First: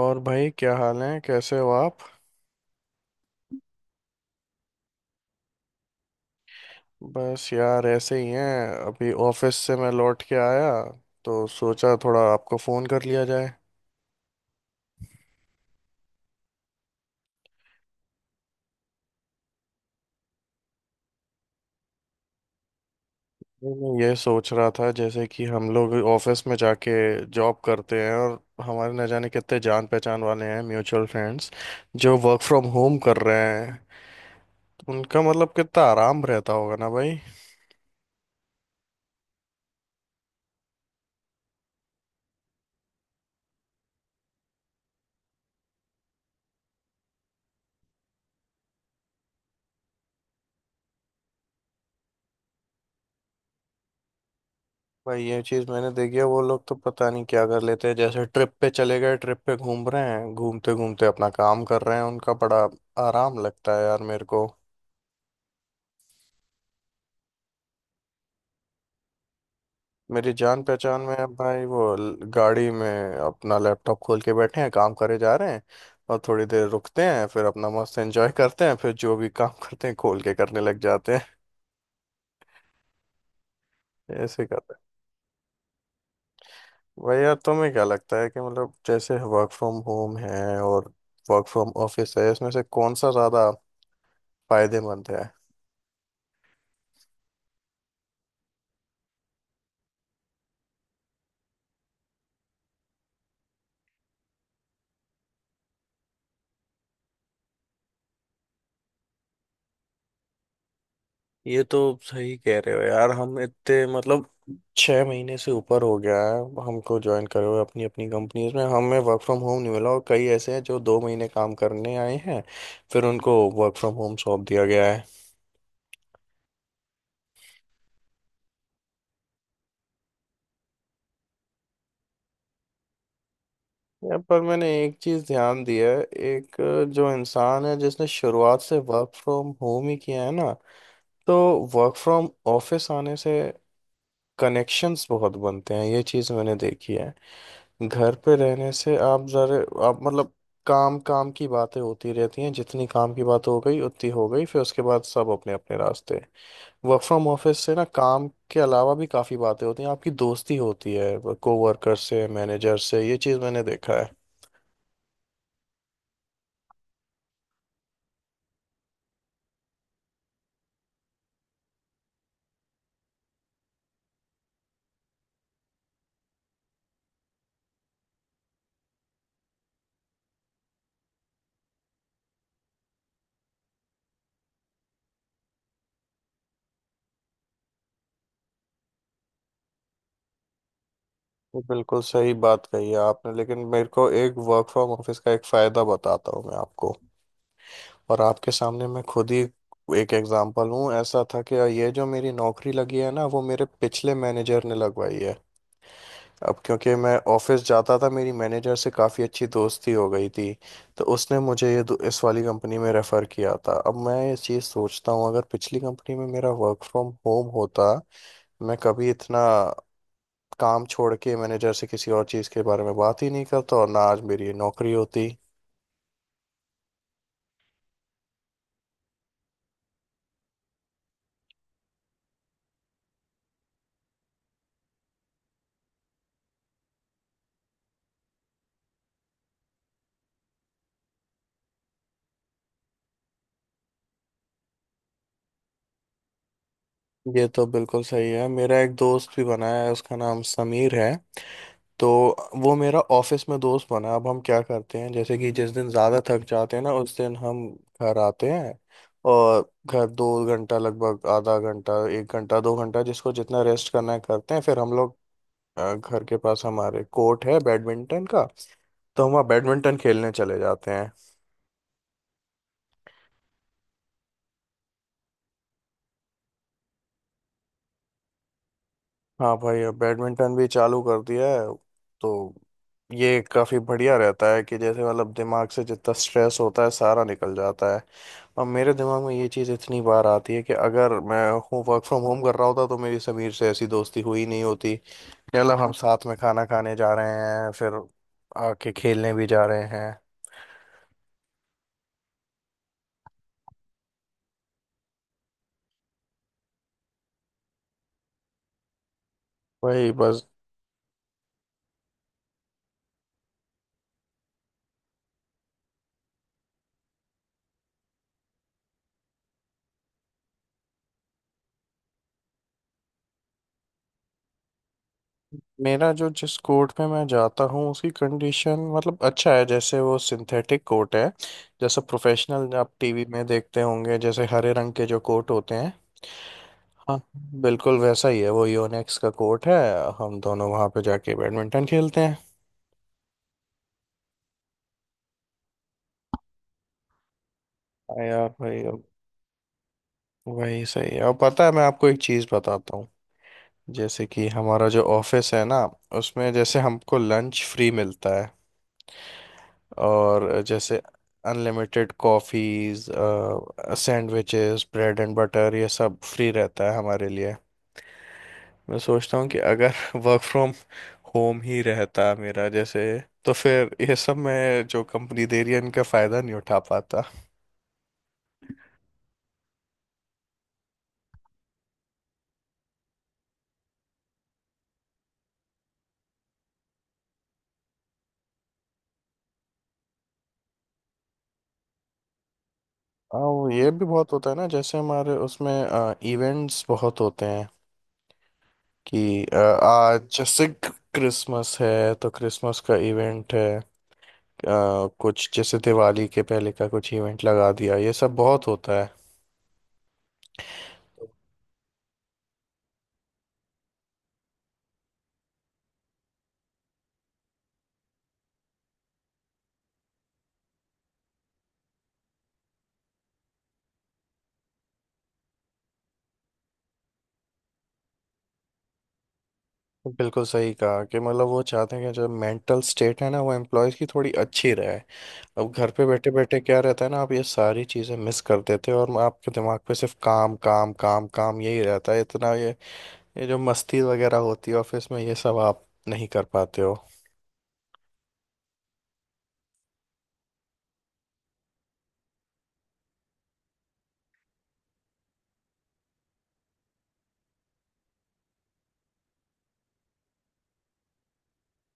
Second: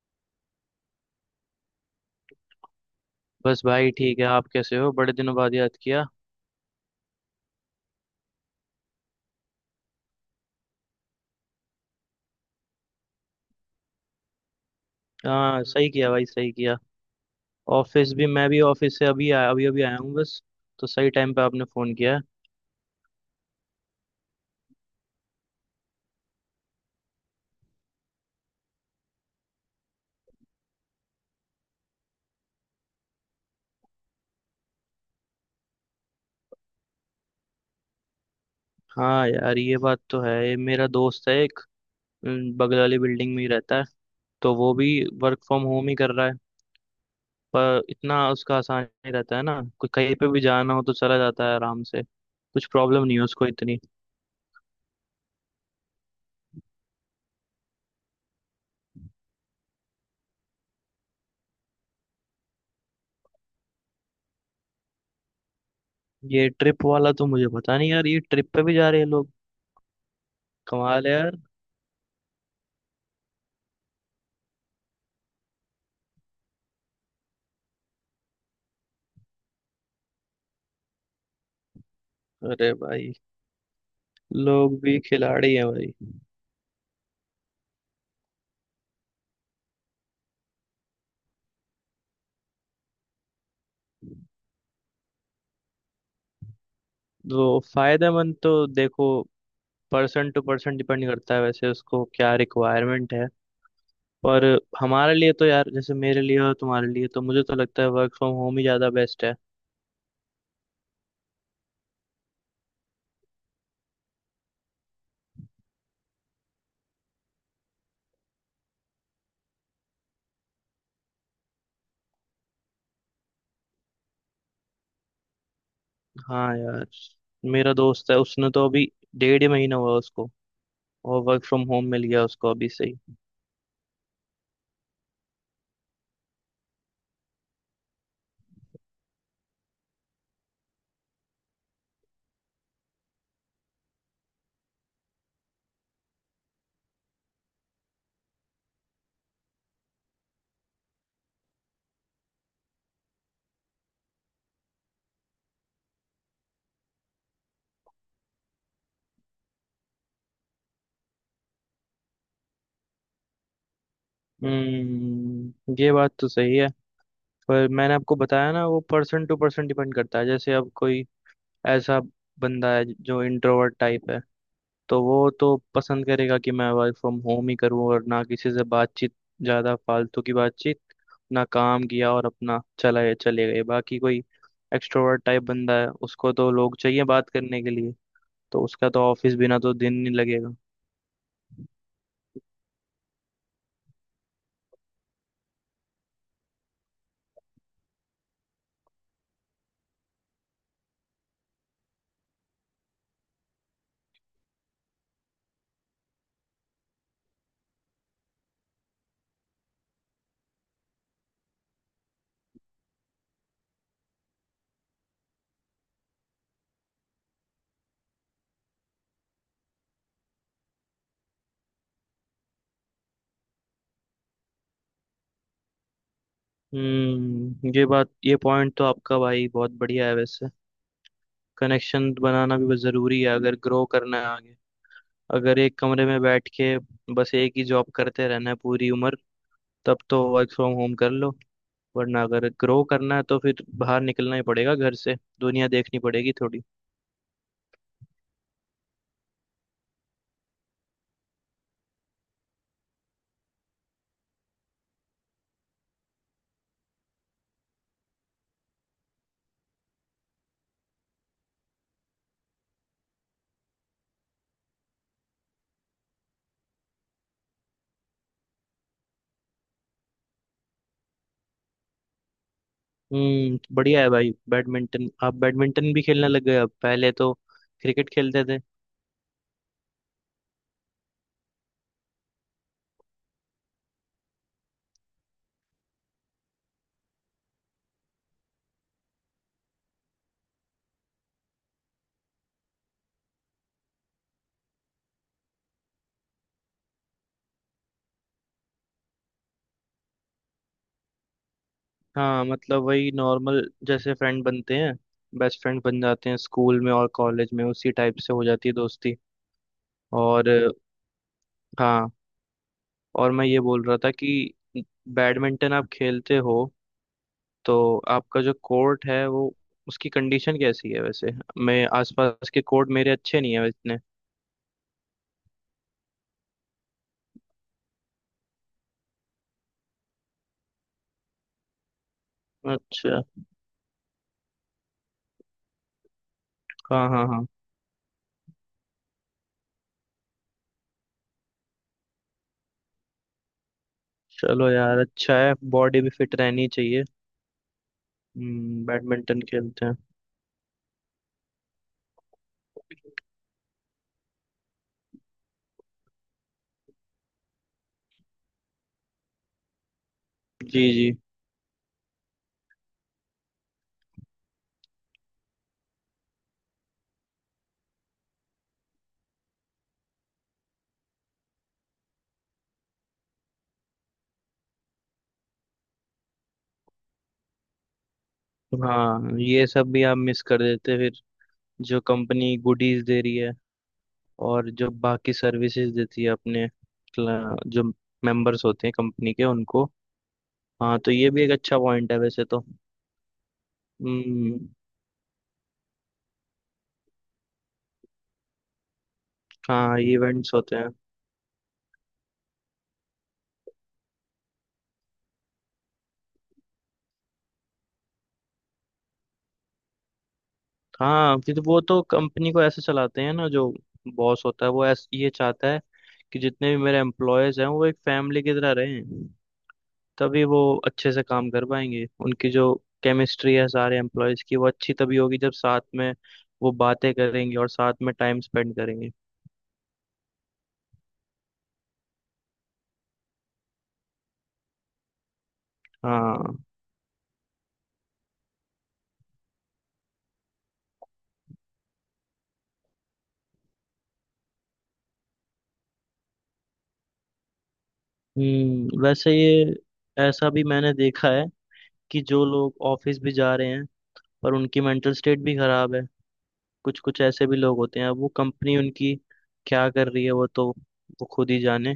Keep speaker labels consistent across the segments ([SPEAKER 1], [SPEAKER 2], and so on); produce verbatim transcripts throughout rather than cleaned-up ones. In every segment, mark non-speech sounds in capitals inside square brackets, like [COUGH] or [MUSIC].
[SPEAKER 1] और भाई, क्या हाल है? कैसे हो आप?
[SPEAKER 2] बस भाई ठीक है। आप कैसे हो? बड़े दिनों बाद याद किया।
[SPEAKER 1] बस यार ऐसे ही हैं। अभी ऑफिस से मैं लौट के आया, तो सोचा थोड़ा आपको फ़ोन कर लिया जाए।
[SPEAKER 2] हाँ, सही किया भाई, सही किया। ऑफिस भी, मैं भी ऑफिस से अभी आया, अभी अभी आया हूँ बस। तो सही टाइम पे आपने फ़ोन किया है।
[SPEAKER 1] नहीं, मैं ये सोच रहा था जैसे कि हम लोग ऑफिस में जाके जॉब करते हैं, और हमारे न जाने कितने जान पहचान वाले हैं, म्यूचुअल फ्रेंड्स जो वर्क फ्रॉम होम कर रहे हैं, उनका मतलब कितना आराम रहता होगा ना भाई।
[SPEAKER 2] हाँ यार, ये बात तो है। ये मेरा दोस्त है एक, अम, बगल वाली बिल्डिंग में ही रहता है। तो वो भी वर्क फ्रॉम होम ही कर रहा है। पर इतना उसका आसान नहीं रहता है ना, कोई कहीं पे भी जाना हो तो चला जाता है आराम से, कुछ प्रॉब्लम नहीं है उसको इतनी।
[SPEAKER 1] भाई, ये चीज मैंने देखी है। वो लोग तो पता नहीं क्या कर लेते हैं, जैसे ट्रिप पे चले गए, ट्रिप पे घूम रहे हैं, घूमते घूमते अपना काम कर रहे हैं। उनका बड़ा आराम लगता है यार मेरे को।
[SPEAKER 2] ये ट्रिप वाला तो मुझे पता नहीं यार, ये ट्रिप पे भी जा रहे हैं लोग।
[SPEAKER 1] मेरी जान पहचान
[SPEAKER 2] कमाल है
[SPEAKER 1] में है
[SPEAKER 2] यार।
[SPEAKER 1] भाई। वो ल- गाड़ी में अपना लैपटॉप खोल के बैठे हैं, काम करे जा रहे हैं। और थोड़ी देर रुकते हैं, फिर अपना मस्त एंजॉय करते हैं, फिर जो भी काम [LAUGHS] करते हैं खोल के करने लग जाते हैं।
[SPEAKER 2] अरे भाई,
[SPEAKER 1] ऐसे करते
[SPEAKER 2] लोग
[SPEAKER 1] हैं।
[SPEAKER 2] भी खिलाड़ी हैं भाई।
[SPEAKER 1] भाई यार, तुम्हें क्या लगता है कि मतलब जैसे वर्क फ्रॉम होम है और वर्क फ्रॉम ऑफिस है, इसमें से कौन सा ज्यादा फायदेमंद है?
[SPEAKER 2] तो फायदेमंद तो देखो, पर्सन टू पर्सन डिपेंड करता है वैसे, उसको क्या रिक्वायरमेंट है। पर हमारे लिए तो यार, जैसे मेरे लिए और तुम्हारे लिए, तो मुझे तो लगता है वर्क फ्रॉम होम ही ज़्यादा बेस्ट है।
[SPEAKER 1] ये तो सही कह रहे हो यार। हम इतने मतलब छह महीने से ऊपर हो गया है हमको ज्वाइन करे हुए अपनी अपनी कंपनीज में, हमें वर्क फ्रॉम होम नहीं मिला। और कई ऐसे हैं जो दो महीने काम करने आए हैं, फिर उनको वर्क फ्रॉम होम सौंप दिया गया है।
[SPEAKER 2] हाँ यार, मेरा दोस्त है, उसने तो अभी डेढ़ ही महीना हुआ उसको, और वर्क फ्रॉम होम मिल गया उसको अभी से ही।
[SPEAKER 1] यहाँ पर मैंने एक चीज़ ध्यान दी है। एक अ, जो इंसान है जिसने शुरुआत से वर्क फ्रॉम होम ही किया है ना, तो वर्क फ्रॉम ऑफिस आने से कनेक्शंस बहुत बनते हैं, ये चीज़ मैंने देखी है। घर पे रहने से आप जरा, आप मतलब काम काम की बातें होती रहती हैं, जितनी काम की बात हो गई उतनी हो गई, फिर उसके बाद सब अपने अपने रास्ते। वर्क फ्रॉम ऑफिस से ना काम के अलावा भी काफ़ी बातें होती हैं, आपकी दोस्ती होती है कोवर्कर से, मैनेजर से, ये चीज़ मैंने देखा है।
[SPEAKER 2] हम्म, ये बात तो सही है। पर मैंने आपको बताया ना, वो पर्सन टू पर्सन डिपेंड करता है। जैसे अब कोई ऐसा बंदा है जो इंट्रोवर्ट टाइप है, तो वो तो पसंद करेगा कि मैं वर्क फ्रॉम होम ही करूँ और ना किसी से बातचीत, ज़्यादा फालतू की बातचीत ना, काम किया और अपना चला चले गए। बाकी कोई एक्सट्रोवर्ट टाइप बंदा है, उसको तो लोग चाहिए बात करने के लिए, तो उसका तो ऑफिस बिना तो दिन नहीं लगेगा।
[SPEAKER 1] ये बिल्कुल सही बात कही है आपने। लेकिन मेरे को एक वर्क फ्रॉम ऑफिस का एक फ़ायदा बताता हूँ मैं आपको, और आपके सामने मैं खुद ही एक एग्जांपल हूँ। ऐसा था कि ये जो मेरी नौकरी लगी है ना, वो मेरे पिछले मैनेजर ने लगवाई है। अब क्योंकि मैं ऑफिस जाता था, मेरी मैनेजर से काफ़ी अच्छी दोस्ती हो गई थी, तो उसने मुझे ये दो- इस वाली कंपनी में रेफ़र किया था। अब मैं ये चीज़ सोचता हूँ, अगर पिछली कंपनी में मेरा वर्क फ्रॉम होम होता, मैं कभी इतना काम छोड़ के मैनेजर से किसी और चीज़ के बारे में बात ही नहीं करता, और ना आज मेरी ये नौकरी होती।
[SPEAKER 2] हम्म, ये बात, ये पॉइंट तो आपका भाई बहुत बढ़िया है वैसे। कनेक्शन बनाना भी बहुत ज़रूरी है अगर ग्रो करना है आगे। अगर एक कमरे में बैठ के बस एक ही जॉब करते रहना है पूरी उम्र, तब तो वर्क फ्रॉम होम कर लो। वरना अगर ग्रो करना है तो फिर बाहर निकलना ही पड़ेगा घर से, दुनिया देखनी पड़ेगी थोड़ी।
[SPEAKER 1] ये तो बिल्कुल सही है। मेरा एक दोस्त भी बना है, उसका नाम समीर है। तो वो मेरा ऑफिस में दोस्त बना। अब हम क्या करते हैं, जैसे कि जिस दिन ज़्यादा थक जाते हैं ना, उस दिन हम घर आते हैं, और घर दो घंटा लगभग, आधा घंटा, एक घंटा, दो घंटा जिसको जितना रेस्ट करना है करते हैं, फिर हम लोग अ, घर के पास हमारे कोर्ट है बैडमिंटन का, तो हम वहाँ बैडमिंटन खेलने चले जाते हैं।
[SPEAKER 2] हम्म, बढ़िया है भाई। बैडमिंटन, आप बैडमिंटन भी खेलने लग गए? अब पहले तो क्रिकेट खेलते थे।
[SPEAKER 1] हाँ भाई, अब बैडमिंटन भी चालू कर दिया है। तो ये काफ़ी बढ़िया रहता है कि जैसे मतलब दिमाग से जितना स्ट्रेस होता है सारा निकल जाता है। और मेरे दिमाग में ये चीज़ इतनी बार आती है कि अगर मैं हूँ वर्क फ्रॉम होम कर रहा होता, तो मेरी समीर से ऐसी दोस्ती हुई नहीं होती कि मतलब हम साथ में खाना खाने जा रहे हैं, फिर आके खेलने भी जा रहे हैं।
[SPEAKER 2] हाँ, मतलब वही नॉर्मल, जैसे फ्रेंड बनते हैं, बेस्ट फ्रेंड बन जाते हैं स्कूल में और कॉलेज में, उसी टाइप से हो जाती है दोस्ती।
[SPEAKER 1] वही बस।
[SPEAKER 2] और हाँ, और मैं ये बोल रहा था कि बैडमिंटन आप खेलते हो, तो आपका जो कोर्ट है वो, उसकी कंडीशन कैसी है वैसे? मैं, आसपास के कोर्ट मेरे अच्छे नहीं है वैसे।
[SPEAKER 1] मेरा जो, जिस कोर्ट में मैं जाता हूँ उसकी कंडीशन मतलब अच्छा है, जैसे वो सिंथेटिक कोर्ट है, जैसे प्रोफेशनल आप
[SPEAKER 2] अच्छा।
[SPEAKER 1] टीवी में देखते होंगे जैसे हरे रंग के जो कोर्ट होते हैं।
[SPEAKER 2] हाँ
[SPEAKER 1] हाँ,
[SPEAKER 2] हाँ हाँ।
[SPEAKER 1] बिल्कुल वैसा ही है। वो योनेक्स का कोर्ट है, हम दोनों वहाँ पे जाके बैडमिंटन खेलते हैं।
[SPEAKER 2] चलो यार, अच्छा है, बॉडी भी फिट रहनी चाहिए।
[SPEAKER 1] हाँ यार भाई,
[SPEAKER 2] हम्म,
[SPEAKER 1] अब
[SPEAKER 2] बैडमिंटन खेलते हैं।
[SPEAKER 1] वही सही है। और पता है, मैं आपको एक चीज़ बताता हूँ, जैसे कि हमारा जो ऑफिस है ना, उसमें जैसे हमको लंच फ्री मिलता है, और
[SPEAKER 2] जी
[SPEAKER 1] जैसे
[SPEAKER 2] जी।
[SPEAKER 1] Unlimited coffees, sandwiches, bread and butter, ये सब फ्री रहता है हमारे लिए। मैं सोचता हूँ कि अगर [LAUGHS] वर्क फ्रॉम होम ही रहता मेरा, जैसे तो फिर ये सब, मैं जो कंपनी दे रही है, इनका फ़ायदा नहीं उठा पाता।
[SPEAKER 2] हाँ, ये सब भी आप मिस कर देते फिर, जो कंपनी गुडीज दे रही है और जो बाकी सर्विसेज देती है अपने क्ला- जो मेंबर्स होते हैं कंपनी के, उनको। हाँ, तो ये भी एक अच्छा पॉइंट है वैसे तो।
[SPEAKER 1] हाँ, वो ये भी बहुत होता है
[SPEAKER 2] हम्म।
[SPEAKER 1] ना, जैसे हमारे उसमें इवेंट्स बहुत होते हैं, कि अ,
[SPEAKER 2] हाँ,
[SPEAKER 1] आज
[SPEAKER 2] इवेंट्स
[SPEAKER 1] जैसे
[SPEAKER 2] होते हैं।
[SPEAKER 1] क्रिसमस है तो क्रिसमस का इवेंट है, आ, कुछ जैसे दिवाली के पहले का कुछ इवेंट लगा दिया, ये सब बहुत होता है।
[SPEAKER 2] हाँ, फिर वो तो कंपनी को ऐसे चलाते हैं ना, जो बॉस होता है वो ऐस ये चाहता है कि जितने भी मेरे एम्प्लॉयज हैं वो एक फैमिली की तरह रहें। तभी वो अच्छे से काम कर पाएंगे। उनकी जो केमिस्ट्री है सारे एम्प्लॉयज की, वो अच्छी तभी होगी जब साथ में वो बातें करेंगे और साथ में टाइम स्पेंड करेंगे।
[SPEAKER 1] बिल्कुल सही कहा कि मतलब वो चाहते हैं कि जो मेंटल स्टेट है ना, वो एम्प्लॉयज़ की थोड़ी अच्छी रहे। अब घर पे बैठे
[SPEAKER 2] हाँ।
[SPEAKER 1] बैठे क्या रहता है ना, आप ये सारी चीज़ें मिस कर देते हो, और आपके दिमाग पे सिर्फ काम काम काम काम यही रहता है इतना, ये ये जो मस्ती वगैरह होती है ऑफिस में, ये सब आप नहीं कर पाते हो।
[SPEAKER 2] हम्म, वैसे ये, ऐसा भी मैंने देखा है कि जो लोग ऑफिस भी जा रहे हैं पर उनकी मेंटल स्टेट भी खराब है। कुछ कुछ ऐसे भी लोग होते हैं, अब वो कंपनी उनकी क्या कर रही है, वो तो वो खुद ही जाने।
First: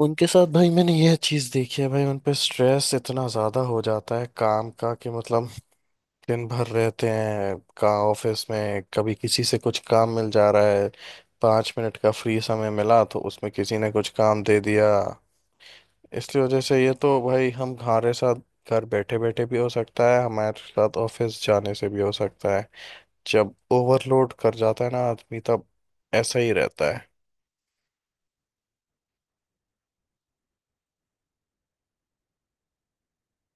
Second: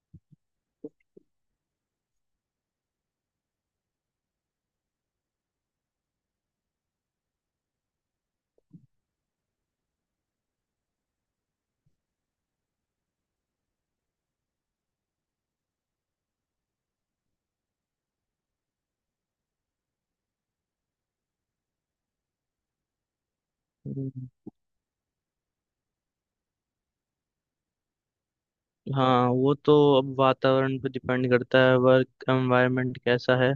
[SPEAKER 1] उनके साथ भाई मैंने यह चीज़ देखी है भाई, उन पे स्ट्रेस इतना ज़्यादा हो जाता है काम का कि मतलब दिन भर रहते हैं कहाँ, ऑफिस में कभी किसी से कुछ काम मिल जा रहा है, पाँच मिनट का फ्री समय मिला तो उसमें किसी ने कुछ काम दे दिया। इसलिए वजह से ये तो भाई, हम हमारे साथ घर बैठे बैठे भी हो सकता है, हमारे साथ ऑफिस जाने से भी हो सकता है। जब ओवरलोड कर जाता है ना आदमी, तब ऐसा ही रहता है।
[SPEAKER 2] हाँ, वो तो अब वातावरण पे डिपेंड करता है, वर्क एनवायरनमेंट कैसा है,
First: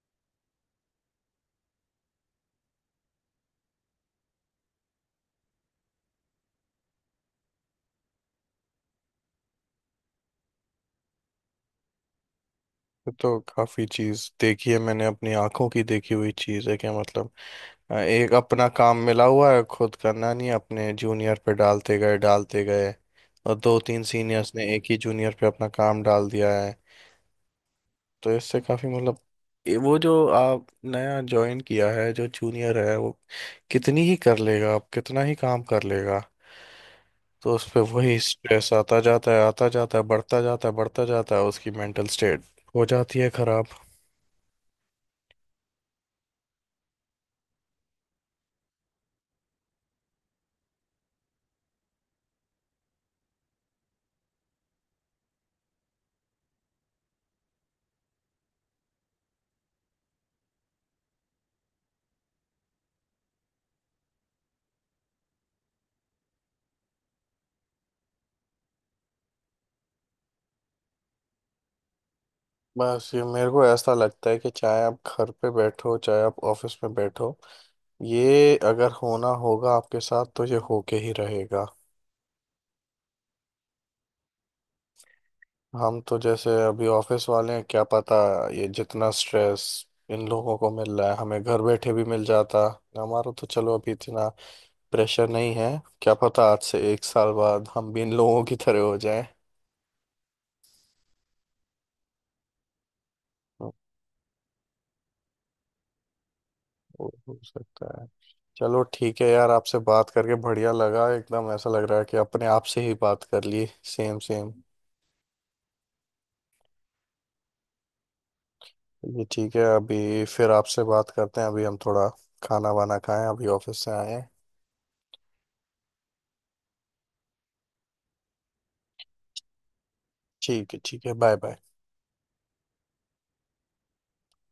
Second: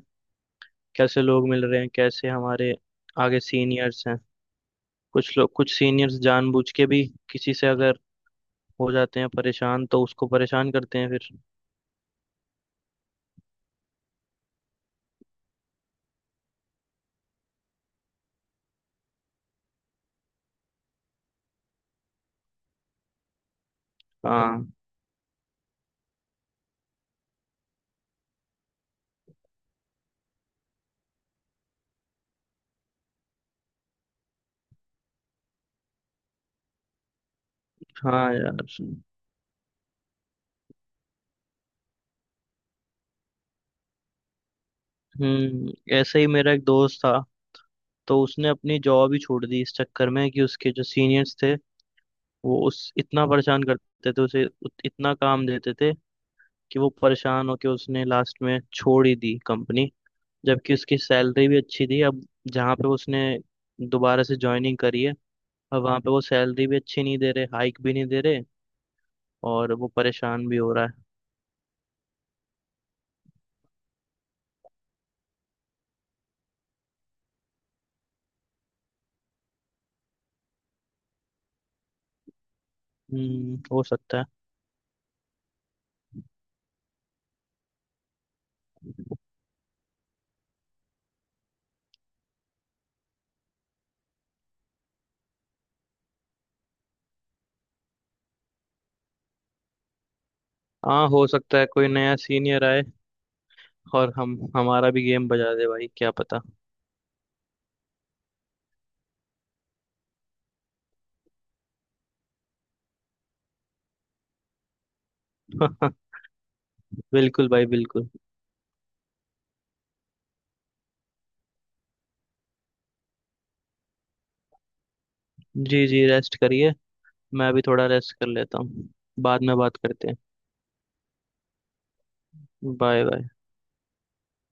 [SPEAKER 2] कैसे लोग मिल रहे हैं, कैसे हमारे आगे सीनियर्स हैं। कुछ लोग, कुछ सीनियर्स जानबूझ के भी, किसी से अगर हो जाते हैं परेशान तो उसको परेशान करते हैं फिर।
[SPEAKER 1] ये तो काफी चीज देखी है मैंने, अपनी आंखों की देखी हुई चीज है। क्या मतलब, अ, एक अपना काम मिला हुआ है, खुद करना नहीं है, अपने जूनियर पे डालते गए डालते गए। और दो तीन सीनियर्स
[SPEAKER 2] हाँ
[SPEAKER 1] ने एक ही जूनियर पे अपना काम डाल दिया है, तो इससे काफी मतलब, ये वो जो आप नया ज्वाइन किया है, जो जूनियर है वो कितनी ही कर लेगा, आप कितना ही काम कर लेगा, तो उस पे
[SPEAKER 2] हाँ
[SPEAKER 1] वही
[SPEAKER 2] हाँ यार।
[SPEAKER 1] स्ट्रेस आता जाता है, आता जाता है, बढ़ता जाता है, बढ़ता जाता है, उसकी मेंटल स्टेट हो जाती है खराब।
[SPEAKER 2] हम्म, ऐसे ही मेरा एक दोस्त था। तो उसने अपनी जॉब ही छोड़ दी इस चक्कर में कि उसके जो सीनियर्स थे वो उस इतना परेशान करते थे उसे, उत- इतना काम देते थे कि वो परेशान होके उसने लास्ट में छोड़ ही दी कंपनी। जबकि उसकी सैलरी भी अच्छी थी। अब जहाँ पे उसने दोबारा से ज्वाइनिंग करी है, अब वहाँ पे वो सैलरी भी अच्छी नहीं दे रहे, हाइक भी नहीं दे रहे, और वो परेशान भी हो रहा है।
[SPEAKER 1] बस ये मेरे को ऐसा लगता है कि चाहे आप घर पे बैठो, चाहे आप ऑफिस में बैठो, ये अगर होना होगा आपके साथ, तो ये होके ही रहेगा।
[SPEAKER 2] हम्म, हो सकता है।
[SPEAKER 1] हम तो जैसे अभी ऑफिस वाले हैं, क्या पता ये जितना स्ट्रेस इन लोगों को मिल रहा है, हमें घर बैठे भी मिल जाता। हमारा तो चलो अभी इतना प्रेशर नहीं है, क्या पता आज से एक साल बाद हम भी इन लोगों की तरह हो जाएं।
[SPEAKER 2] हाँ, हो सकता है कोई नया सीनियर आए
[SPEAKER 1] हो
[SPEAKER 2] और हम, हमारा भी गेम बजा दे भाई, क्या पता।
[SPEAKER 1] हो सकता है। चलो ठीक है यार, आपसे बात करके बढ़िया लगा, एकदम ऐसा लग रहा है कि अपने आप से ही बात कर ली। Same same.
[SPEAKER 2] [LAUGHS] बिल्कुल भाई, बिल्कुल।
[SPEAKER 1] ये ठीक है, अभी फिर आपसे बात करते हैं, अभी हम थोड़ा खाना वाना खाएं, अभी ऑफिस से आए हैं।
[SPEAKER 2] जी जी, रेस्ट करिए। मैं भी थोड़ा रेस्ट कर लेता हूँ, बाद में बात करते हैं।
[SPEAKER 1] ठीक है ठीक है, बाय बाय।
[SPEAKER 2] Bye bye.